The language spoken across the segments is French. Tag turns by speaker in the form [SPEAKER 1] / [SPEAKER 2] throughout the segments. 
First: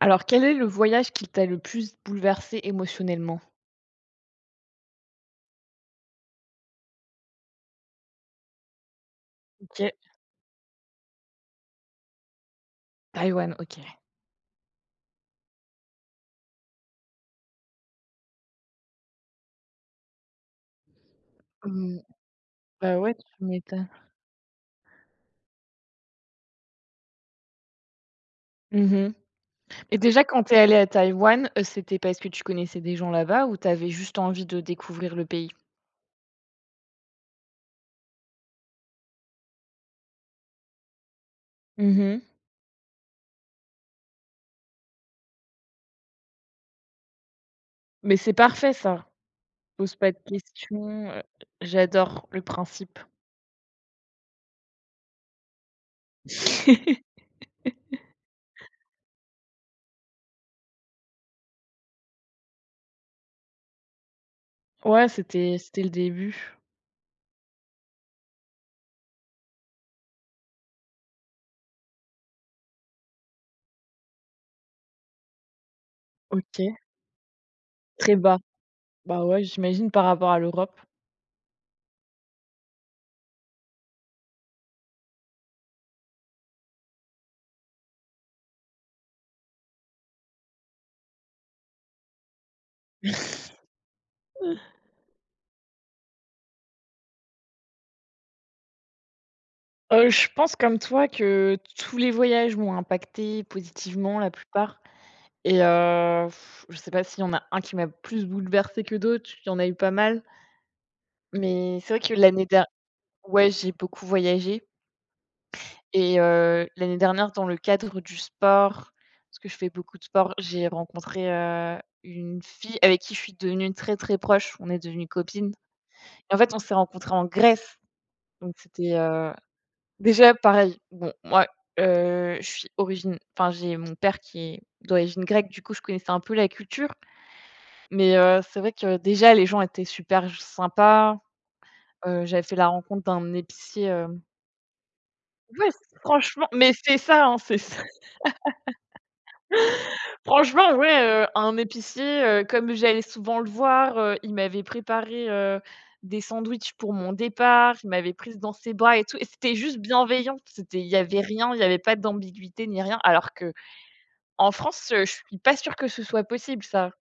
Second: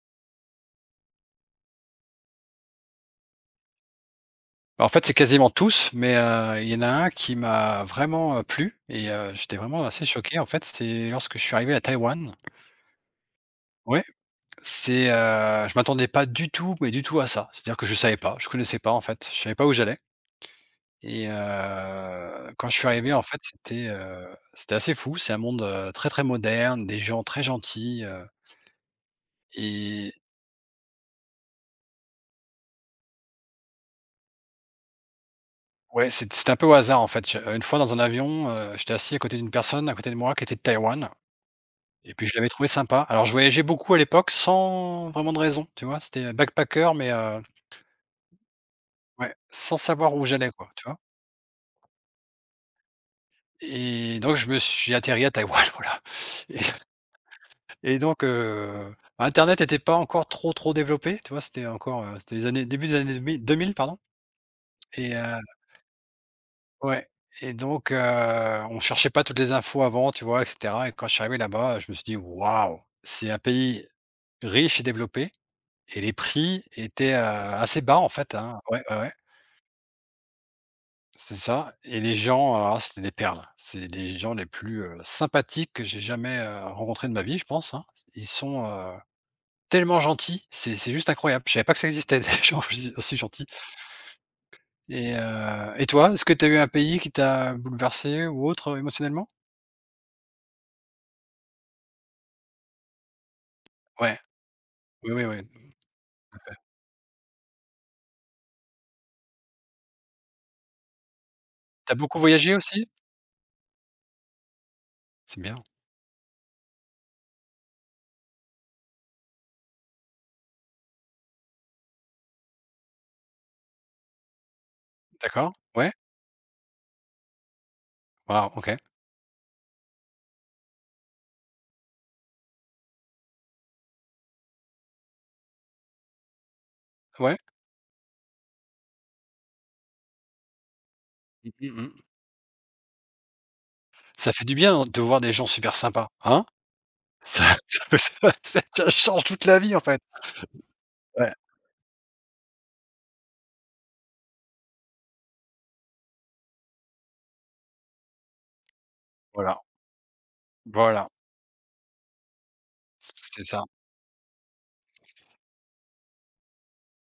[SPEAKER 1] Alors, quel est le voyage qui t'a le plus bouleversé émotionnellement?
[SPEAKER 2] En fait, c'est quasiment tous, mais il y en a un qui m'a vraiment, plu et j'étais vraiment
[SPEAKER 1] OK.
[SPEAKER 2] assez choqué, en fait, c'est lorsque je suis arrivé à Taïwan.
[SPEAKER 1] Taïwan, OK.
[SPEAKER 2] Ouais, je m'attendais pas du tout, mais du tout à ça. C'est-à-dire que je savais pas, je connaissais pas, en fait, je savais pas où j'allais et
[SPEAKER 1] Mmh,
[SPEAKER 2] quand je suis
[SPEAKER 1] bah,
[SPEAKER 2] arrivé,
[SPEAKER 1] ouais,
[SPEAKER 2] en fait,
[SPEAKER 1] tu m'étonnes.
[SPEAKER 2] c'était assez fou. C'est un monde, très, très moderne, des gens très gentils.
[SPEAKER 1] Mmh et
[SPEAKER 2] Et
[SPEAKER 1] déjà quand t'es allée à Taïwan, c'était parce que tu connaissais des gens là-bas ou t'avais juste envie de découvrir le pays?
[SPEAKER 2] ouais, c'était un peu au hasard, en fait. Je Une fois dans un avion, j'étais assis à côté d'une personne à côté de moi qui était de Taïwan. Et
[SPEAKER 1] Mmh.
[SPEAKER 2] puis je l'avais trouvé sympa. Alors je voyageais beaucoup à l'époque sans vraiment de raison, tu vois? C'était backpacker, mais
[SPEAKER 1] Mais c'est parfait ça,
[SPEAKER 2] ouais, sans
[SPEAKER 1] pose pas
[SPEAKER 2] savoir
[SPEAKER 1] de
[SPEAKER 2] où j'allais quoi, tu vois?
[SPEAKER 1] questions, j'adore le principe.
[SPEAKER 2] Et donc je me suis j'ai atterri à Taïwan, voilà. Et et donc, internet n'était pas encore trop, trop développé, tu vois? C'était les années début des années 2000. 2000, pardon.
[SPEAKER 1] Ouais,
[SPEAKER 2] Et
[SPEAKER 1] c'était le début.
[SPEAKER 2] ouais. Et donc, on cherchait pas toutes les infos avant, tu vois? Et cetera. Et quand je suis arrivé là-bas, je me suis dit: «Waouh! C'est un pays riche et développé». Et les prix
[SPEAKER 1] OK.
[SPEAKER 2] étaient, assez bas en
[SPEAKER 1] Très
[SPEAKER 2] fait,
[SPEAKER 1] bas.
[SPEAKER 2] hein. Ouais, ouais, ouais,
[SPEAKER 1] Bah, ouais, j'imagine par rapport à l'Europe.
[SPEAKER 2] c'est ça. Et les gens, alors là, c'était des perles. C'est les gens les plus, sympathiques que j'ai jamais, rencontrés de ma vie, je pense, hein. Ils sont, tellement gentils. C'est juste incroyable. Je savais pas que ça existait des gens aussi gentils. Et toi, est-ce que tu as eu un pays qui t'a bouleversé ou autre, émotionnellement?
[SPEAKER 1] Je pense comme toi que tous les voyages m'ont impactée positivement
[SPEAKER 2] Ouais,
[SPEAKER 1] la plupart
[SPEAKER 2] oui, oui,
[SPEAKER 1] et
[SPEAKER 2] oui.
[SPEAKER 1] je sais pas s'il y en a un qui m'a plus bouleversée que d'autres, il y en a eu pas mal, mais
[SPEAKER 2] Tu
[SPEAKER 1] c'est
[SPEAKER 2] as
[SPEAKER 1] vrai que
[SPEAKER 2] beaucoup
[SPEAKER 1] l'année
[SPEAKER 2] voyagé
[SPEAKER 1] dernière,
[SPEAKER 2] aussi?
[SPEAKER 1] ouais, j'ai beaucoup voyagé
[SPEAKER 2] C'est bien,
[SPEAKER 1] et l'année dernière dans le cadre du sport, parce que je fais beaucoup de sport, j'ai rencontré, une fille avec qui je suis devenue très, très proche, on est devenues copines
[SPEAKER 2] d'accord. Ouais,
[SPEAKER 1] et en fait, on s'est rencontrés en Grèce,
[SPEAKER 2] waouh,
[SPEAKER 1] donc
[SPEAKER 2] OK.
[SPEAKER 1] c'était. Déjà, pareil, bon, moi, je suis origine enfin, j'ai mon père qui est d'origine grecque, du coup, je connaissais un peu la culture,
[SPEAKER 2] Ouais.
[SPEAKER 1] mais c'est vrai que, déjà, les gens étaient super sympas.
[SPEAKER 2] Mmh mh, mmh.
[SPEAKER 1] J'avais fait la rencontre d'un épicier, hem
[SPEAKER 2] Ça fait du bien de voir des gens
[SPEAKER 1] ouais,
[SPEAKER 2] super sympas, hein?
[SPEAKER 1] franchement, mais c'est ça, hein,
[SPEAKER 2] Ça
[SPEAKER 1] c'est ça.
[SPEAKER 2] ça ça change toute la vie, en fait.
[SPEAKER 1] Franchement, ouais,
[SPEAKER 2] Ouais,
[SPEAKER 1] un épicier, comme j'allais souvent le voir, il m'avait préparé, des sandwichs pour mon départ, il m'avait prise dans ses bras et tout et c'était
[SPEAKER 2] voilà,
[SPEAKER 1] juste bienveillant. C'était, il y
[SPEAKER 2] voilà,
[SPEAKER 1] avait rien, il y avait pas d'ambiguïté ni rien alors
[SPEAKER 2] c'est
[SPEAKER 1] que
[SPEAKER 2] ça.
[SPEAKER 1] En France, je suis pas sûre que ce soit possible ça.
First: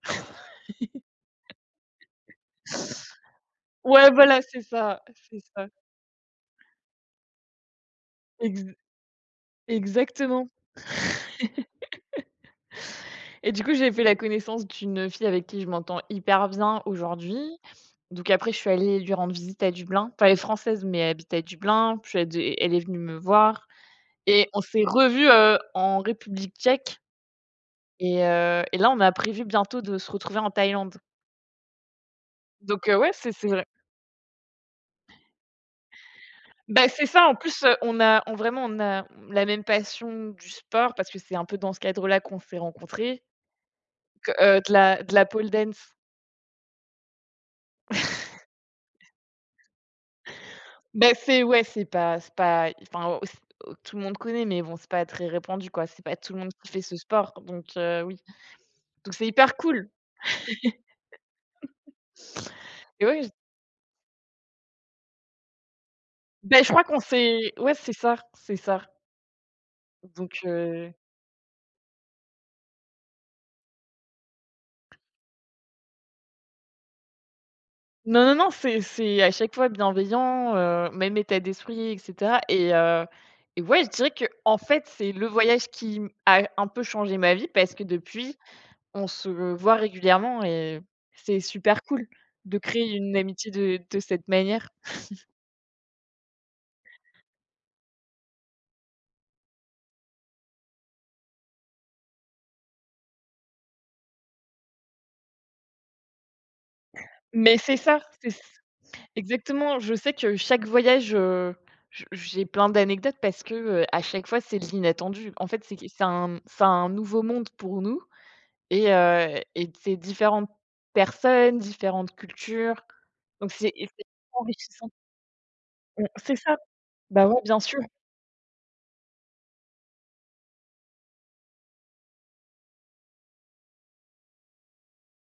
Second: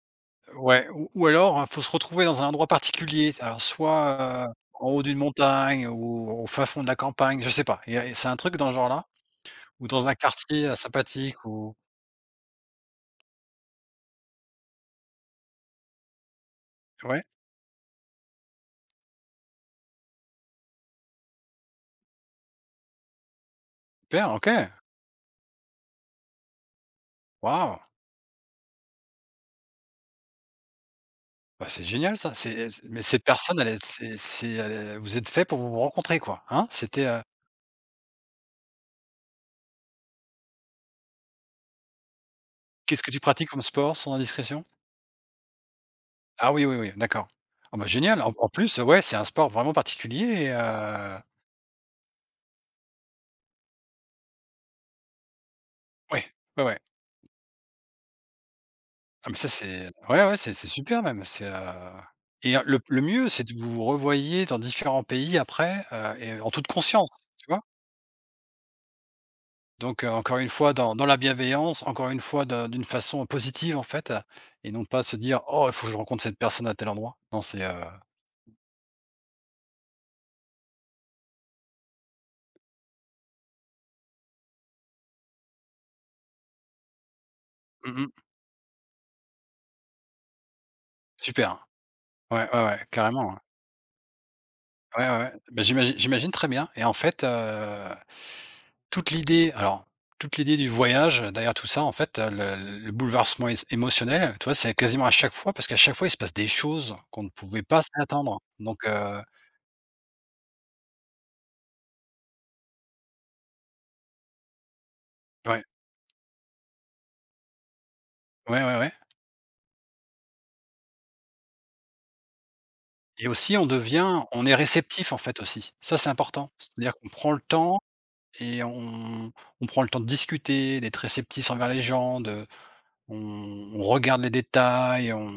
[SPEAKER 2] Ouais, ou alors, faut se retrouver dans un endroit particulier. Alors
[SPEAKER 1] Ouais,
[SPEAKER 2] soit,
[SPEAKER 1] voilà, c'est
[SPEAKER 2] en
[SPEAKER 1] ça,
[SPEAKER 2] haut d'une
[SPEAKER 1] c'est ça.
[SPEAKER 2] montagne ou au fin fond de la campagne, je sais pas. Il y a C'est un truc dans ce
[SPEAKER 1] Ex
[SPEAKER 2] genre-là? Ou dans un
[SPEAKER 1] exactement
[SPEAKER 2] quartier, sympathique ou
[SPEAKER 1] et du coup, j'ai fait la connaissance d'une fille avec qui je m'entends hyper bien
[SPEAKER 2] ouais?
[SPEAKER 1] aujourd'hui. Donc après, je suis allée lui rendre visite à Dublin. Enfin, elle est française, mais elle habite à Dublin, puis elle est venue me voir
[SPEAKER 2] Super,
[SPEAKER 1] et on
[SPEAKER 2] OK.
[SPEAKER 1] s'est revus, en République tchèque
[SPEAKER 2] Waouh!
[SPEAKER 1] et là, on a prévu bientôt de se retrouver en Thaïlande.
[SPEAKER 2] Bah, c'est génial ça. C'est
[SPEAKER 1] Donc
[SPEAKER 2] Mais
[SPEAKER 1] ouais,
[SPEAKER 2] cette
[SPEAKER 1] c'est
[SPEAKER 2] personne, elle est c'est elle est vous êtes fait pour vous rencontrer, quoi, hein?
[SPEAKER 1] Bah, c'est ça, en plus, on a la même passion du sport parce que c'est un peu dans ce cadre-là qu'on s'est
[SPEAKER 2] Qu'est-ce que tu
[SPEAKER 1] rencontrés,
[SPEAKER 2] pratiques comme sport, sans
[SPEAKER 1] que,
[SPEAKER 2] indiscrétion?
[SPEAKER 1] de la pole dance.
[SPEAKER 2] Ah oui, oui, oui, d'accord. Ah bah, génial. En plus, ouais, c'est un sport vraiment particulier. Et
[SPEAKER 1] Bah, c'est pas enfin, c tout le monde connaît, mais bon, c'est pas très répandu, quoi. C'est pas
[SPEAKER 2] ouais,
[SPEAKER 1] tout le monde
[SPEAKER 2] ouais,
[SPEAKER 1] qui
[SPEAKER 2] ouais.
[SPEAKER 1] fait ce sport, donc oui, donc c'est
[SPEAKER 2] Ah mais ça,
[SPEAKER 1] hyper cool.
[SPEAKER 2] c'est ouais, ouais, c'est super même, et le
[SPEAKER 1] Et ouais,
[SPEAKER 2] mieux,
[SPEAKER 1] j
[SPEAKER 2] c'est de vous vous revoyiez dans différents pays après. Et en
[SPEAKER 1] bah,
[SPEAKER 2] toute
[SPEAKER 1] je crois qu'on
[SPEAKER 2] conscience,
[SPEAKER 1] s'est
[SPEAKER 2] tu vois?
[SPEAKER 1] ouais, c'est ça,
[SPEAKER 2] Donc, encore
[SPEAKER 1] donc
[SPEAKER 2] une fois,
[SPEAKER 1] heu
[SPEAKER 2] dans la bienveillance, encore une fois, de d'une façon positive, en fait, et non pas se dire: «Oh, il faut que je rencontre cette personne à tel endroit». Non,
[SPEAKER 1] Non, non, non, c'est à chaque fois bienveillant, même état d'esprit et cetera et ouais, je dirais que en fait, c'est le voyage qui m a un peu changé ma vie parce que
[SPEAKER 2] mmh mh.
[SPEAKER 1] depuis, on se voit régulièrement et c'est
[SPEAKER 2] Super.
[SPEAKER 1] super cool
[SPEAKER 2] Ouais,
[SPEAKER 1] de
[SPEAKER 2] ouais, ouais,
[SPEAKER 1] créer une
[SPEAKER 2] carrément, ouais.
[SPEAKER 1] amitié de cette manière.
[SPEAKER 2] Ouais, ouais, ouais. Bah, j'imagine très bien. Et en fait, Toute l'idée alors, toute l'idée du voyage, derrière tout ça, en fait, le bouleversement és émotionnel, tu vois, c'est quasiment à chaque fois, parce qu'à chaque fois, il se passe des choses qu'on ne
[SPEAKER 1] Mais
[SPEAKER 2] pouvait
[SPEAKER 1] c'est
[SPEAKER 2] pas
[SPEAKER 1] ça, c'est ç
[SPEAKER 2] s'attendre. Donc,
[SPEAKER 1] exactement, je sais que chaque voyage, je j'ai plein d'anecdotes parce que, à chaque fois, c'est de l'inattendu. En fait,
[SPEAKER 2] ouais,
[SPEAKER 1] c'est un nouveau monde pour nous.
[SPEAKER 2] ouais, ouais, ouais.
[SPEAKER 1] Et c'est différentes personnes, différentes cultures,
[SPEAKER 2] Et
[SPEAKER 1] donc
[SPEAKER 2] aussi
[SPEAKER 1] c'est
[SPEAKER 2] on est
[SPEAKER 1] enrichissant.
[SPEAKER 2] réceptif, en fait, aussi. Ça,
[SPEAKER 1] Mmh,
[SPEAKER 2] c'est
[SPEAKER 1] c'est
[SPEAKER 2] important.
[SPEAKER 1] ça.
[SPEAKER 2] C'est-à-dire qu'on
[SPEAKER 1] Bah,
[SPEAKER 2] prend le
[SPEAKER 1] ouais, bien sûr,
[SPEAKER 2] temps et on prend le temps de discuter, d'être réceptif envers les gens, de on on regarde les détails, on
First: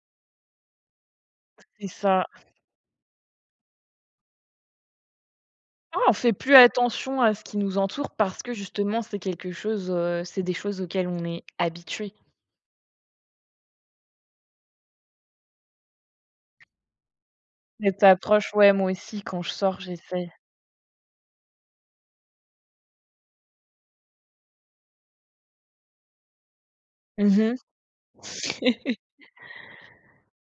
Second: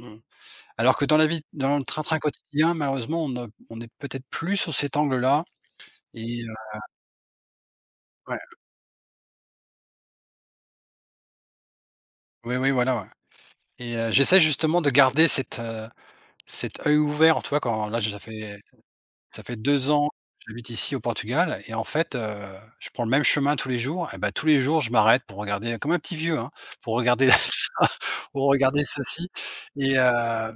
[SPEAKER 2] alors que dans la vie, dans le
[SPEAKER 1] c'est
[SPEAKER 2] train-train
[SPEAKER 1] ça.
[SPEAKER 2] quotidien, malheureusement, on ne on est peut-être plus sur cet angle-là.
[SPEAKER 1] Ah, on fait
[SPEAKER 2] Et
[SPEAKER 1] plus attention à ce qui nous entoure
[SPEAKER 2] ouais.
[SPEAKER 1] parce que justement c'est quelque chose, c'est des choses auxquelles on est habitué.
[SPEAKER 2] Oui, oui, voilà, ouais. Et j'essaie justement de garder cet œil ouvert, tu vois? Quand là,
[SPEAKER 1] Cette approche, ouais, moi aussi
[SPEAKER 2] ça
[SPEAKER 1] quand je
[SPEAKER 2] fait
[SPEAKER 1] sors,
[SPEAKER 2] 2 ans
[SPEAKER 1] j'essaie.
[SPEAKER 2] que j'habite ici au Portugal. Et en fait, je prends le même chemin tous les jours et ben tous les jours, je m'arrête pour regarder comme un petit vieux, hein, pour regarder
[SPEAKER 1] Mmh.
[SPEAKER 2] ça, pour regarder ceci. et heu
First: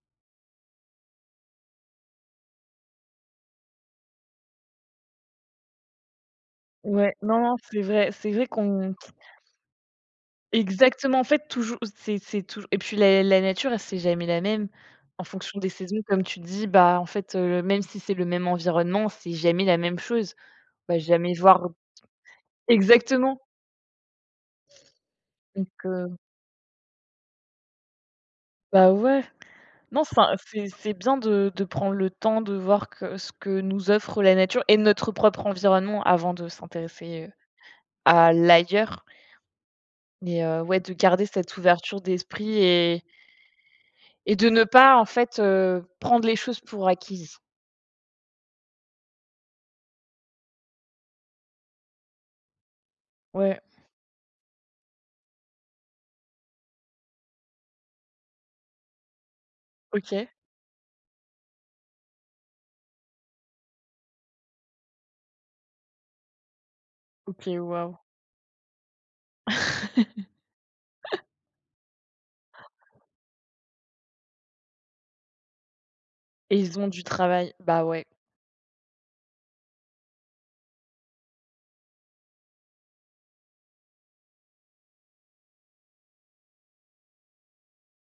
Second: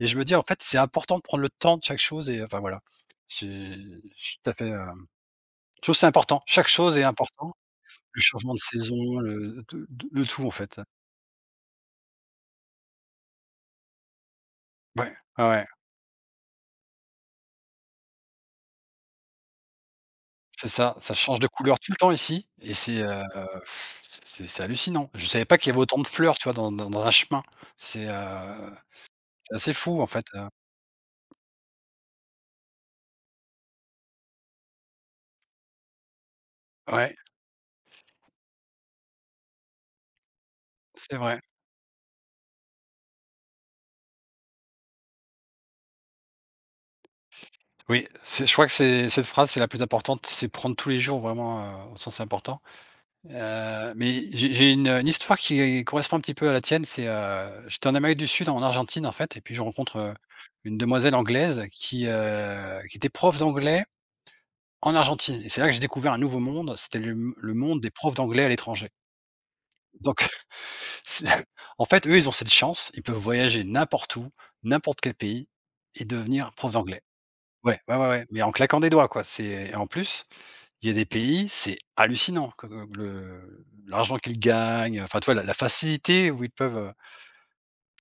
[SPEAKER 2] et je me dis: «En fait, c'est important de prendre le temps de chaque chose», et enfin, voilà. J'ai Je suis tout à fait, je trouve que c'est important. Chaque chose est
[SPEAKER 1] Ouais, non,
[SPEAKER 2] importante.
[SPEAKER 1] non,
[SPEAKER 2] Le
[SPEAKER 1] c'est vrai
[SPEAKER 2] changement de
[SPEAKER 1] qu'on.
[SPEAKER 2] saison, le tout, en fait.
[SPEAKER 1] Exactement, en fait, toujours c'est tou et puis la nature, elle, c'est jamais la même.
[SPEAKER 2] Ouais,
[SPEAKER 1] En
[SPEAKER 2] ouais,
[SPEAKER 1] fonction
[SPEAKER 2] ouais.
[SPEAKER 1] des saisons, comme tu dis, bah, en fait, même si c'est le même environnement, c'est jamais la même chose.
[SPEAKER 2] C'est
[SPEAKER 1] On
[SPEAKER 2] ça,
[SPEAKER 1] va
[SPEAKER 2] ça
[SPEAKER 1] jamais
[SPEAKER 2] change de
[SPEAKER 1] voir
[SPEAKER 2] couleur tout le temps ici. Et
[SPEAKER 1] exactement,
[SPEAKER 2] c'est hallucinant. Je savais pas
[SPEAKER 1] donc
[SPEAKER 2] qu'il y avait autant de fleurs, tu vois, dans un chemin. C'est, heu,
[SPEAKER 1] bah, ouais.
[SPEAKER 2] c'est assez fou
[SPEAKER 1] Non,
[SPEAKER 2] en
[SPEAKER 1] c'est
[SPEAKER 2] fait.
[SPEAKER 1] un c'est bien de prendre le temps de voir que ce que nous offre la nature et notre propre environnement avant de
[SPEAKER 2] Ouais,
[SPEAKER 1] s'intéresser, à l'ailleurs, mais ouais, de
[SPEAKER 2] c'est
[SPEAKER 1] garder
[SPEAKER 2] vrai.
[SPEAKER 1] cette ouverture d'esprit et de ne pas, en fait, prendre les choses pour acquises.
[SPEAKER 2] Oui, c'est je crois que c'est cette phrase, c'est la plus importante. C'est prendre tous les jours vraiment, au sens important.
[SPEAKER 1] Ouais.
[SPEAKER 2] Mais j'ai une histoire qui correspond un petit peu à la tienne. J'étais en Amérique du Sud, en Argentine en fait. Et puis je rencontre,
[SPEAKER 1] OK,
[SPEAKER 2] une demoiselle anglaise qui était prof d'anglais en Argentine. Et c'est là que j'ai découvert un nouveau monde, c'était le
[SPEAKER 1] OK,
[SPEAKER 2] monde des
[SPEAKER 1] waouh
[SPEAKER 2] profs d'anglais à l'étranger. Donc c'est en fait, eux, ils ont cette chance, ils peuvent voyager n'importe où, n'importe quel pays et devenir
[SPEAKER 1] et
[SPEAKER 2] prof
[SPEAKER 1] ils ont
[SPEAKER 2] d'anglais.
[SPEAKER 1] du travail.
[SPEAKER 2] Ouais,
[SPEAKER 1] Bah,
[SPEAKER 2] ouais,
[SPEAKER 1] ouais,
[SPEAKER 2] ouais, ouais, mais en claquant des doigts, quoi. C'est Et en plus, il y a des pays, c'est hallucinant que le l'argent qu'ils gagnent, enfin, tu vois, la facilité où ils peuvent,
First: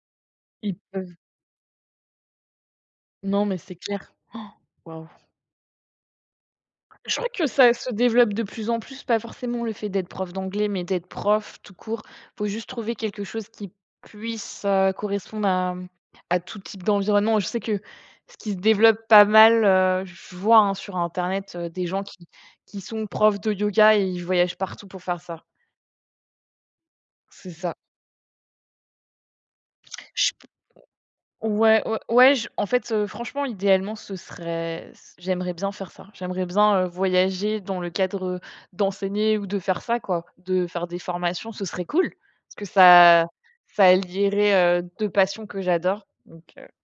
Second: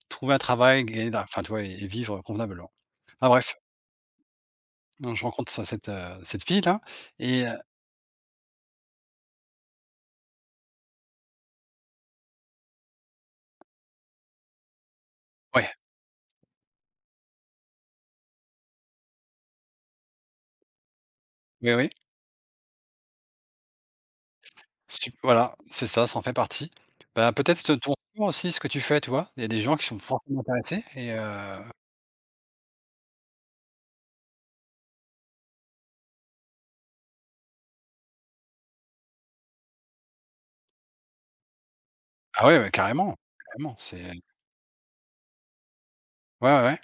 [SPEAKER 2] trouver un
[SPEAKER 1] ils
[SPEAKER 2] travail, gagner de
[SPEAKER 1] peuvent
[SPEAKER 2] l'ar enfin, tu vois? Et vivre convenablement. Enfin
[SPEAKER 1] non,
[SPEAKER 2] bref,
[SPEAKER 1] mais c'est clair. Oh. Waouh.
[SPEAKER 2] donc je rencontre ce cette fille là.
[SPEAKER 1] Je crois que
[SPEAKER 2] Et
[SPEAKER 1] ça se développe de plus en plus, pas forcément le fait d'être prof d'anglais, mais d'être prof tout court. Faut juste trouver quelque chose qui puisse, correspondre
[SPEAKER 2] ouais,
[SPEAKER 1] à tout type d'environnement. Je sais que ce qui se développe pas mal, je vois, hein, sur internet,
[SPEAKER 2] oui,
[SPEAKER 1] des
[SPEAKER 2] oui.
[SPEAKER 1] gens qui sont profs de yoga et ils voyagent partout pour
[SPEAKER 2] Sup
[SPEAKER 1] faire ça.
[SPEAKER 2] Voilà, c'est ça, ça en fait partie. Ben
[SPEAKER 1] C'est
[SPEAKER 2] peut-être te
[SPEAKER 1] ça.
[SPEAKER 2] ton retour aussi, ce que tu fais, tu vois? Il y a des gens qui sont
[SPEAKER 1] Je
[SPEAKER 2] forcément intéressés. Et
[SPEAKER 1] Ouais, ouais, ouais, je en fait, franchement, idéalement, ce serait c j'aimerais bien faire ça. J'aimerais bien, voyager dans le cadre d'enseigner ou de faire ça, quoi, de faire des formations, ce serait cool.
[SPEAKER 2] ah
[SPEAKER 1] Parce
[SPEAKER 2] ouais,
[SPEAKER 1] que
[SPEAKER 2] ouais, carrément,
[SPEAKER 1] ça
[SPEAKER 2] carrément,
[SPEAKER 1] ça
[SPEAKER 2] c'est ouais,
[SPEAKER 1] lierait, 2 passions que j'adore. Donc,
[SPEAKER 2] ouais, ouais.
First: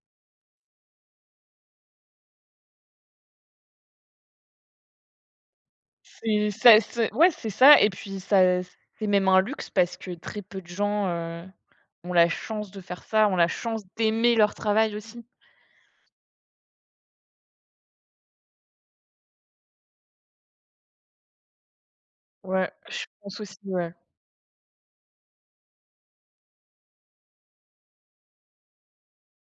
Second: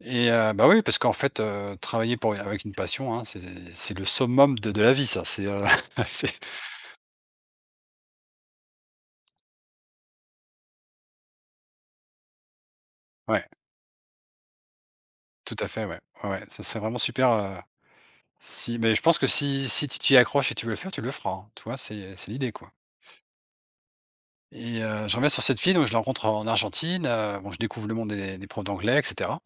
[SPEAKER 2] Et bah, oui, parce qu'en fait, travailler pour avec une passion, hein, c'est le summum de la vie ça. C'est
[SPEAKER 1] c'est ça et puis ça c'est même un luxe parce que très peu de gens, ont la chance de faire ça, ont
[SPEAKER 2] ouais,
[SPEAKER 1] la chance d'aimer leur travail aussi.
[SPEAKER 2] tout à fait, ouais, ouais, ouais, ça serait vraiment super, si mais je pense que si tu t'y accroches et tu veux le faire, tu le feras, hein, tu vois? C'est l'idée,
[SPEAKER 1] Ouais,
[SPEAKER 2] quoi.
[SPEAKER 1] je pense aussi, ouais.
[SPEAKER 2] Et je reviens sur cette fille, donc je la rencontre en Argentine, bon je découvre le monde des profs d'anglais etc.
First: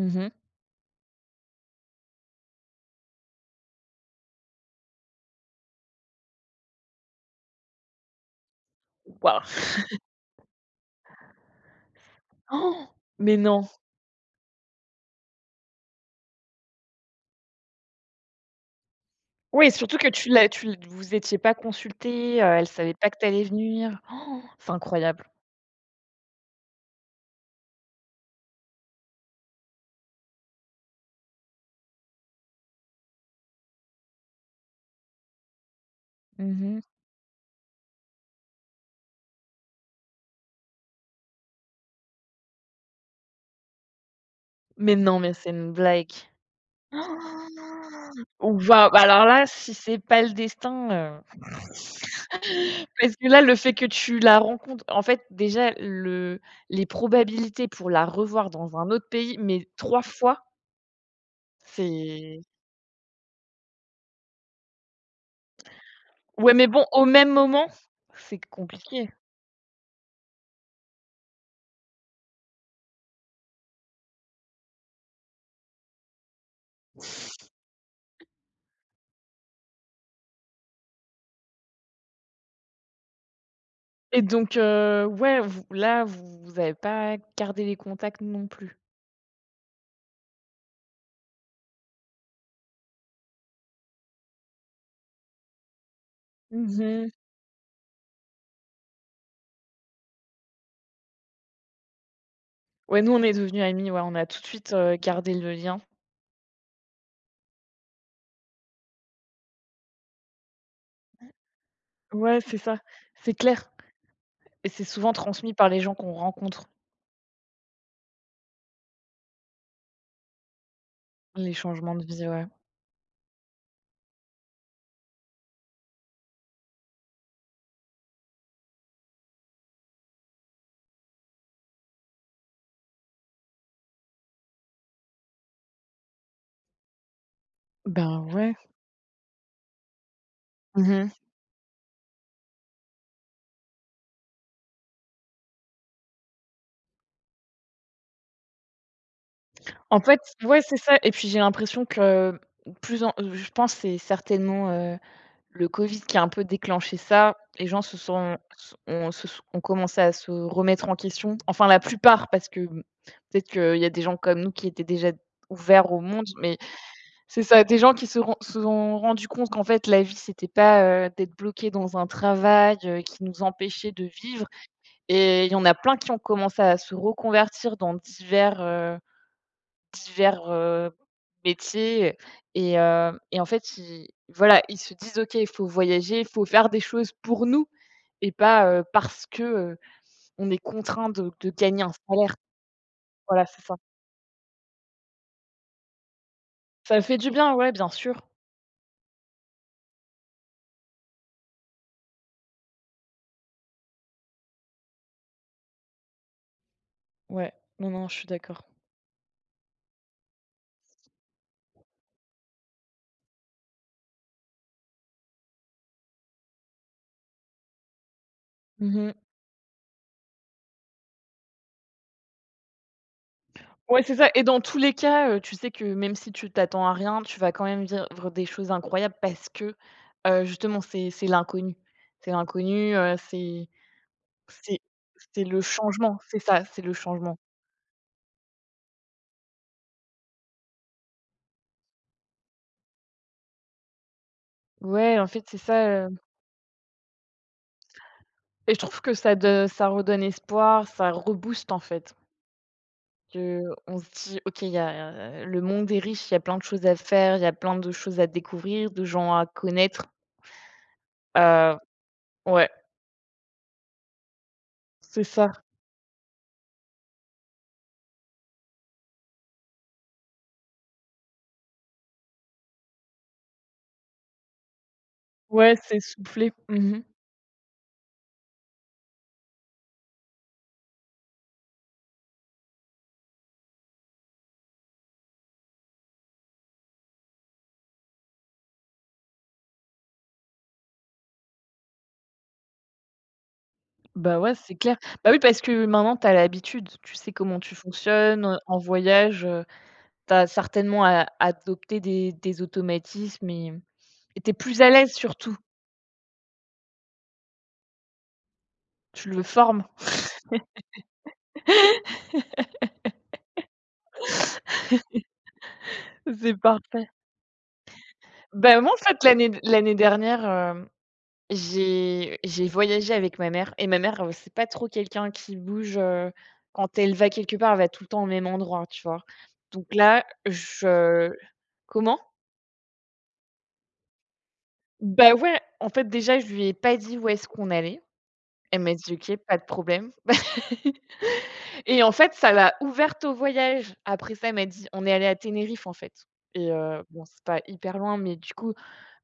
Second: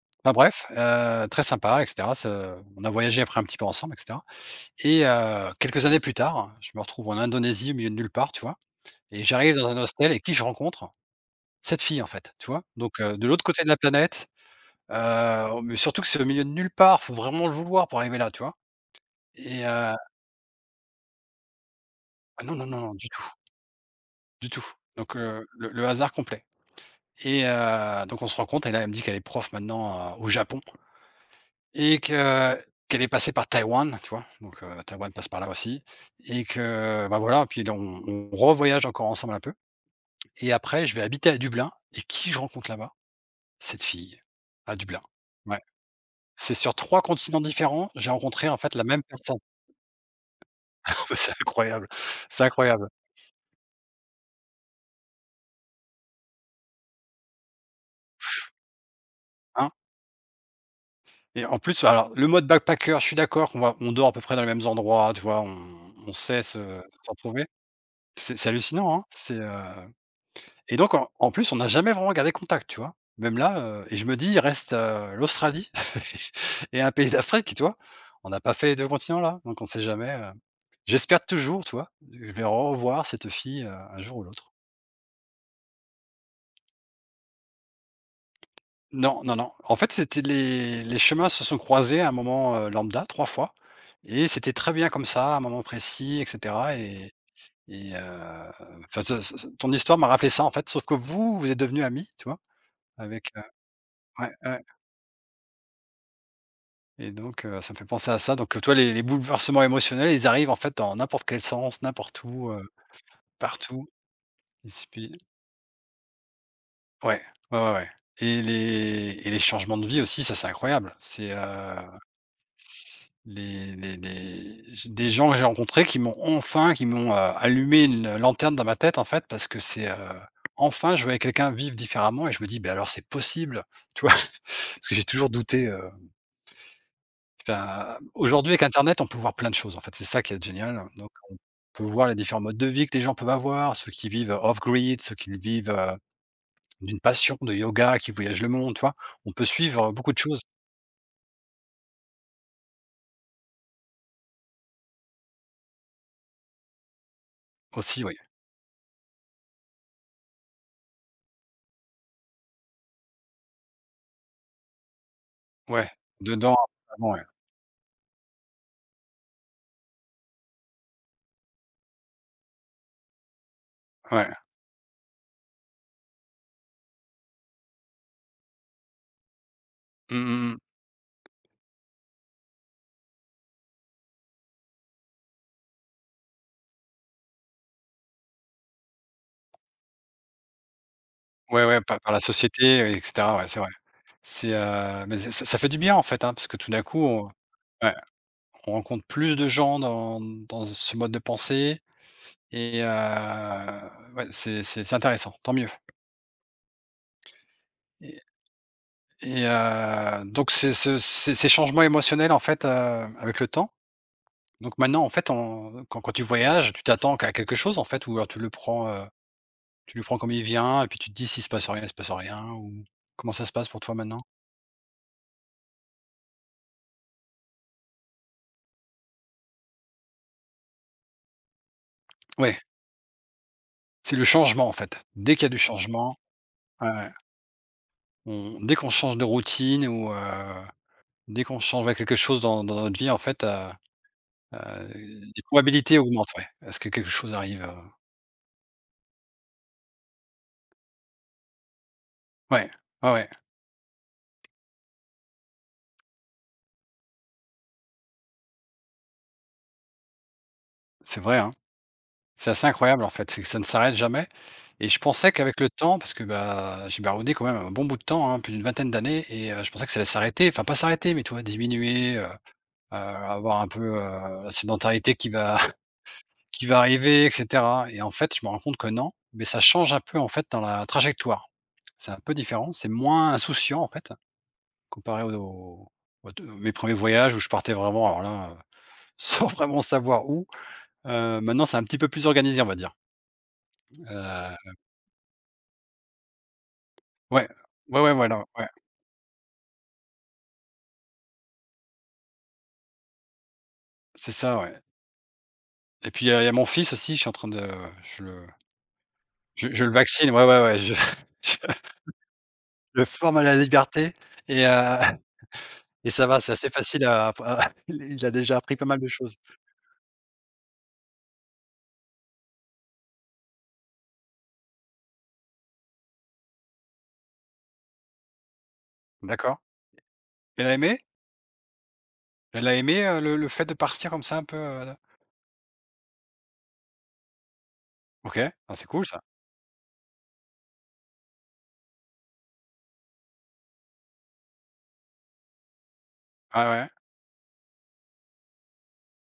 [SPEAKER 1] Mmh mh.
[SPEAKER 2] Enfin bref, très sympa et cetera. Ce On a voyagé après un petit peu ensemble et cetera. Et quelques années plus tard, je me retrouve en Indonésie, au milieu de nulle part, tu vois? Et
[SPEAKER 1] Waouh!
[SPEAKER 2] j'arrive dans un hostel et qui je rencontre? Cette fille, en fait, tu vois?
[SPEAKER 1] Oh.
[SPEAKER 2] Donc, de
[SPEAKER 1] Mais
[SPEAKER 2] l'autre côté
[SPEAKER 1] non!
[SPEAKER 2] de la planète, mais surtout que c'est au milieu de nulle part, faut vraiment le vouloir pour arriver là, tu vois? Et
[SPEAKER 1] Oui, surtout que tu l'as tu l vous étiez pas consultés,
[SPEAKER 2] ah non,
[SPEAKER 1] elle
[SPEAKER 2] non, non,
[SPEAKER 1] savait
[SPEAKER 2] non,
[SPEAKER 1] pas
[SPEAKER 2] du
[SPEAKER 1] que
[SPEAKER 2] tout,
[SPEAKER 1] t'allais allais venir. Oh,
[SPEAKER 2] du tout.
[SPEAKER 1] c'est
[SPEAKER 2] Donc,
[SPEAKER 1] incroyable.
[SPEAKER 2] le hasard complet. Et donc on se rencontre et là, elle me dit qu'elle est prof maintenant, au Japon. Et que Qu'elle est passée par Taïwan, tu vois? Donc, Taïwan passe par là aussi. Et
[SPEAKER 1] Mmh.
[SPEAKER 2] que, bah, voilà, puis là, on revoyage encore ensemble un peu. Et après je vais habiter à Dublin et qui je rencontre là-bas? Cette fille, à
[SPEAKER 1] Mais
[SPEAKER 2] Dublin.
[SPEAKER 1] non, mais c'est
[SPEAKER 2] Ouais.
[SPEAKER 1] une blague.
[SPEAKER 2] C'est sur
[SPEAKER 1] Oh.
[SPEAKER 2] trois continents différents, j'ai rencontré, en
[SPEAKER 1] Waouh!
[SPEAKER 2] fait, la
[SPEAKER 1] Bah,
[SPEAKER 2] même
[SPEAKER 1] alors
[SPEAKER 2] personne.
[SPEAKER 1] là, si c'est pas le destin,
[SPEAKER 2] C'est
[SPEAKER 1] heu.
[SPEAKER 2] incroyable, c'est incroyable,
[SPEAKER 1] Parce que là, le fait que tu la rencontres en fait, déjà le les probabilités pour la revoir dans un autre pays, mais
[SPEAKER 2] hein?
[SPEAKER 1] 3 fois,
[SPEAKER 2] Et en plus, alors le
[SPEAKER 1] c'est
[SPEAKER 2] mode backpacker, je suis d'accord qu'on va on dort à peu près dans les mêmes endroits, tu vois? On sait
[SPEAKER 1] ouais,
[SPEAKER 2] se
[SPEAKER 1] mais bon, au
[SPEAKER 2] se
[SPEAKER 1] même
[SPEAKER 2] retrouver.
[SPEAKER 1] moment,
[SPEAKER 2] C'est
[SPEAKER 1] c'est
[SPEAKER 2] c'est hallucinant, hein?
[SPEAKER 1] compliqué
[SPEAKER 2] Et donc en plus, on n'a jamais vraiment gardé contact, tu vois? Même là, et je me dis: «Il reste, l'Australie et un pays d'Afrique», tu vois? On n'a pas fait les 2 continents là, donc on ne sait jamais. J'espère toujours, tu vois? Je vais revoir cette fille, un jour
[SPEAKER 1] et
[SPEAKER 2] ou l'autre.
[SPEAKER 1] donc ouais, vous là, vous vous avez pas gardé les contacts non plus?
[SPEAKER 2] Non, non, non. En fait, c'était les chemins se sont croisés à un moment, lambda 3 fois. Et c'était très bien comme ça, à un moment précis et cetera.
[SPEAKER 1] Mmh.
[SPEAKER 2] Et heu, enfin ce ce ton histoire m'a rappelé ça, en fait, sauf que vous, vous êtes devenus amis, tu vois?
[SPEAKER 1] Ouais, nous, on
[SPEAKER 2] Avec,
[SPEAKER 1] est devenus amis, ouais, on a
[SPEAKER 2] ouais,
[SPEAKER 1] tout de
[SPEAKER 2] ouais.
[SPEAKER 1] suite, gardé le lien.
[SPEAKER 2] Et donc, ça me fait penser à ça, donc, toi, les bouleversements émotionnels, ils arrivent, en fait, dans n'importe quel sens, n'importe
[SPEAKER 1] Ouais,
[SPEAKER 2] où,
[SPEAKER 1] c'est ça, c'est clair
[SPEAKER 2] partout.
[SPEAKER 1] et
[SPEAKER 2] Ils
[SPEAKER 1] c'est
[SPEAKER 2] se pi
[SPEAKER 1] souvent transmis par les gens qu'on rencontre,
[SPEAKER 2] Ouais, ouais, ouais, ouais. Et les changements de vie aussi, ça, c'est incroyable. C'est,
[SPEAKER 1] les changements de vie, ouais.
[SPEAKER 2] les j des gens que j'ai rencontrés qui m'ont enfin qui m'ont, allumé une lanterne dans ma tête, en fait, parce que c'est, enfin, je voyais quelqu'un vivre différemment et je me dis: ben alors c'est possible», tu vois? Parce que j'ai toujours douté, Enfin,
[SPEAKER 1] Ben,
[SPEAKER 2] aujourd'hui
[SPEAKER 1] ouais.
[SPEAKER 2] avec internet, on peut voir plein de choses en fait, c'est ça qui est génial,
[SPEAKER 1] Mmh.
[SPEAKER 2] donc on peut voir les différents modes de vie que les gens peuvent avoir, ceux qui vivent off-grid, ceux qui vivent, d'une passion de yoga, qui voyagent le monde, tu vois? On peut suivre,
[SPEAKER 1] En
[SPEAKER 2] beaucoup de
[SPEAKER 1] fait,
[SPEAKER 2] choses
[SPEAKER 1] ouais, c'est ça et puis j'ai l'impression que, plus en je pense que c'est certainement, le covid qui a un peu déclenché ça. Les gens se
[SPEAKER 2] aussi, oui.
[SPEAKER 1] sont s ont se s ont commencé à se remettre en question, enfin la plupart parce que, peut-être qu'il y a des gens comme nous qui étaient déjà
[SPEAKER 2] Ouais,
[SPEAKER 1] ouverts au monde,
[SPEAKER 2] dedans,
[SPEAKER 1] mais
[SPEAKER 2] vraiment, ouais,
[SPEAKER 1] c'est ça, des gens qui se sont rendus compte qu'en fait la vie c'était pas, d'être bloqué dans un travail, qui nous empêchait de
[SPEAKER 2] ouais.
[SPEAKER 1] vivre et il y en a plein qui ont commencé à se reconvertir dans divers, heu,
[SPEAKER 2] Mmh
[SPEAKER 1] divers,
[SPEAKER 2] mh, mmh.
[SPEAKER 1] heu, métiers et en fait ils voilà, ils se disent: «OK, il faut voyager, il faut faire des choses pour nous et pas, parce que, on est contraint de
[SPEAKER 2] Ouais, ouais,
[SPEAKER 1] gagner un
[SPEAKER 2] par la
[SPEAKER 1] salaire».
[SPEAKER 2] société, oui et cetera,
[SPEAKER 1] Voilà,
[SPEAKER 2] ouais,
[SPEAKER 1] c'est
[SPEAKER 2] c'est vrai.
[SPEAKER 1] ça.
[SPEAKER 2] C'est, mais c'est ça ça fait du bien en fait, hein, parce que tout d'un coup
[SPEAKER 1] Ça fait
[SPEAKER 2] on
[SPEAKER 1] du bien, ouais, bien
[SPEAKER 2] ouais,
[SPEAKER 1] sûr.
[SPEAKER 2] on rencontre plus de gens dans ce mode de pensée et ouais, c'est intéressant, tant mieux.
[SPEAKER 1] Ouais. Non, non, je suis d'accord.
[SPEAKER 2] Et donc c'est ce ces ces changements émotionnels en fait, avec le temps, donc maintenant en fait on quand tu voyages, tu t'attends à quelque chose en fait ou alors
[SPEAKER 1] Mmh.
[SPEAKER 2] tu le prends comme il vient et puis tu te dis: «S'il se passe rien, il se passe rien», ou comment ça se passe pour toi
[SPEAKER 1] Ouais, c'est
[SPEAKER 2] maintenant?
[SPEAKER 1] ça et dans tous les cas, tu sais que même si tu t'attends à rien, tu vas quand même vivre des choses incroyables parce que, justement, c'est l'inconnu. C'est
[SPEAKER 2] Ouais,
[SPEAKER 1] l'inconnu,
[SPEAKER 2] c'est le changement en
[SPEAKER 1] c'est
[SPEAKER 2] fait. Dès
[SPEAKER 1] c'est
[SPEAKER 2] qu'il y a du
[SPEAKER 1] le
[SPEAKER 2] changement,
[SPEAKER 1] changement, c'est ça, c'est
[SPEAKER 2] ouais,
[SPEAKER 1] le
[SPEAKER 2] ouais,
[SPEAKER 1] changement.
[SPEAKER 2] on dès qu'on change de routine ou dès qu'on change ouais quelque chose dans notre vie en fait, heu,
[SPEAKER 1] Ouais, en
[SPEAKER 2] les
[SPEAKER 1] fait, c'est
[SPEAKER 2] probabilités
[SPEAKER 1] ça, heu
[SPEAKER 2] augmentent, ouais, à ce que quelque chose arrive,
[SPEAKER 1] Et je trouve que ça redonne espoir, ça rebooste, en fait.
[SPEAKER 2] ouais, ouais, ouais,
[SPEAKER 1] Que on se dit: «OK, il y a le monde est riche, il y a plein de choses à faire, il y a plein de choses à découvrir, de gens à connaître».
[SPEAKER 2] c'est vrai, hein.
[SPEAKER 1] Heu,
[SPEAKER 2] C'est assez
[SPEAKER 1] ouais,
[SPEAKER 2] incroyable en fait, c'est que ça ne s'arrête jamais et je
[SPEAKER 1] c'est
[SPEAKER 2] pensais
[SPEAKER 1] ça.
[SPEAKER 2] qu'avec le temps parce que, bah, j'ai baroudé quand même un bon bout de temps, hein, plus d'une vingtaine d'années et je pensais que ça allait s'arrêter, enfin pas s'arrêter, mais tu vois diminuer, avoir un peu, la sédentarité qui va
[SPEAKER 1] Ouais, c'est soufflé.
[SPEAKER 2] qui va arriver et cetera et en fait, je me rends compte que non, mais ça change un peu en fait dans la trajectoire. C'est un peu différent, c'est moins insouciant en fait, comparé aux mes premiers voyages où je partais vraiment alors là, sans vraiment savoir où, maintenant c'est un petit peu plus organisé on va dire,
[SPEAKER 1] Bah, ouais,
[SPEAKER 2] heu
[SPEAKER 1] c'est clair. Bah, oui, parce que maintenant tu as l'habitude, tu sais
[SPEAKER 2] Ouais,
[SPEAKER 1] comment tu
[SPEAKER 2] ouais, ouais, voilà,
[SPEAKER 1] fonctionnes,
[SPEAKER 2] ouais,
[SPEAKER 1] en voyage, tu as certainement a adopté des automatismes et
[SPEAKER 2] c'est
[SPEAKER 1] et tu es
[SPEAKER 2] ça, ouais.
[SPEAKER 1] plus à l'aise surtout,
[SPEAKER 2] Et puis, il y a mon fils aussi, je suis en train de je le
[SPEAKER 1] tu le
[SPEAKER 2] je
[SPEAKER 1] formes.
[SPEAKER 2] je le vaccine, ouais, ouais, ouais, je je le forme à la liberté et et ça va, c'est
[SPEAKER 1] C'est
[SPEAKER 2] assez facile
[SPEAKER 1] parfait.
[SPEAKER 2] à il a déjà appris
[SPEAKER 1] Bah,
[SPEAKER 2] pas
[SPEAKER 1] moi, en
[SPEAKER 2] mal de
[SPEAKER 1] fait,
[SPEAKER 2] choses.
[SPEAKER 1] l'année dernière, j'ai voyagé avec ma mère et ma mère, c'est pas trop quelqu'un qui bouge, quand elle va quelque part, elle va tout le temps au même endroit, tu vois?
[SPEAKER 2] D'accord.
[SPEAKER 1] Donc là,
[SPEAKER 2] Elle a aimé?
[SPEAKER 1] je comment?
[SPEAKER 2] Elle a aimé, le fait de partir comme ça un peu, heu.
[SPEAKER 1] Bah, ouais, en fait, déjà, je lui ai pas dit où est-ce qu'on allait.
[SPEAKER 2] OK, ah,
[SPEAKER 1] Elle
[SPEAKER 2] c'est
[SPEAKER 1] m'a
[SPEAKER 2] cool
[SPEAKER 1] dit:
[SPEAKER 2] ça.
[SPEAKER 1] «OK, pas de problème». Et en fait, ça l'a ouverte au voyage. Après ça, elle m'a dit: «On est allé à Tenerife, en fait»
[SPEAKER 2] Ah
[SPEAKER 1] et
[SPEAKER 2] ouais,
[SPEAKER 1] bon, c'est pas hyper loin, mais du coup,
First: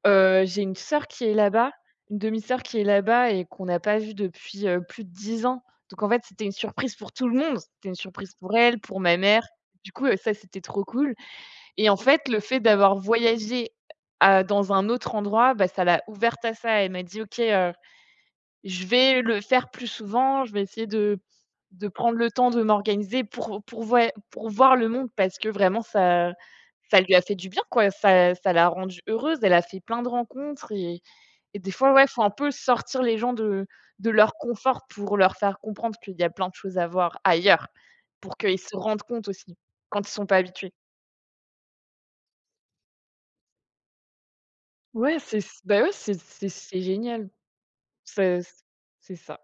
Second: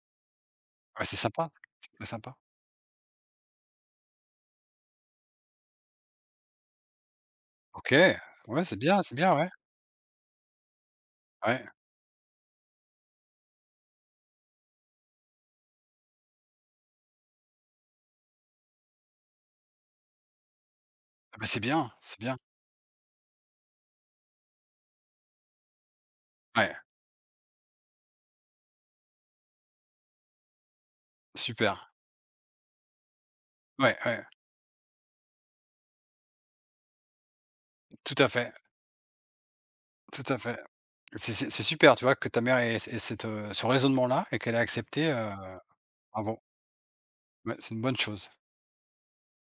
[SPEAKER 1] j'ai une
[SPEAKER 2] ouais,
[SPEAKER 1] sœur
[SPEAKER 2] c'est
[SPEAKER 1] qui est
[SPEAKER 2] sympa,
[SPEAKER 1] là-bas,
[SPEAKER 2] c'est très
[SPEAKER 1] une
[SPEAKER 2] sympa.
[SPEAKER 1] demi-sœur qui est là-bas et qu'on n'a pas vue depuis, plus de 10 ans. Donc en fait, c'était une surprise pour tout le monde. C'était
[SPEAKER 2] OK,
[SPEAKER 1] une surprise pour
[SPEAKER 2] ouais,
[SPEAKER 1] elle, pour
[SPEAKER 2] c'est
[SPEAKER 1] ma
[SPEAKER 2] bien,
[SPEAKER 1] mère.
[SPEAKER 2] ouais,
[SPEAKER 1] Du coup, ça, c'était trop cool.
[SPEAKER 2] ouais.
[SPEAKER 1] Et en fait, le fait d'avoir voyagé à dans un autre endroit, bah, ça l'a ouverte à ça. Elle m'a dit: «OK, je vais le faire plus souvent, je vais essayer
[SPEAKER 2] Ah, bah, c'est
[SPEAKER 1] de
[SPEAKER 2] bien,
[SPEAKER 1] prendre
[SPEAKER 2] c'est
[SPEAKER 1] le
[SPEAKER 2] bien.
[SPEAKER 1] temps de m'organiser pour voya pour voir le monde» parce que vraiment ça
[SPEAKER 2] Ouais,
[SPEAKER 1] ça lui a fait du bien, quoi. Ça l'a rendue heureuse, elle a fait plein de rencontres et des
[SPEAKER 2] super.
[SPEAKER 1] fois, ouais, faut un peu sortir les gens
[SPEAKER 2] Ouais,
[SPEAKER 1] de
[SPEAKER 2] ouais,
[SPEAKER 1] leur confort pour leur faire comprendre qu'il y a plein de choses à voir ailleurs,
[SPEAKER 2] tout à
[SPEAKER 1] pour
[SPEAKER 2] fait,
[SPEAKER 1] qu'ils se rendent compte aussi, quand ils
[SPEAKER 2] tout
[SPEAKER 1] sont pas
[SPEAKER 2] à fait.
[SPEAKER 1] habitués.
[SPEAKER 2] C'est super, tu vois, que ta mère ait ait cette, ce raisonnement-là et qu'elle ait accepté,
[SPEAKER 1] Ouais, c'est c bah, ouais, c'est
[SPEAKER 2] avant.
[SPEAKER 1] c'est c'est génial.
[SPEAKER 2] Ouais, c'est une bonne chose.
[SPEAKER 1] C'est c'est ça.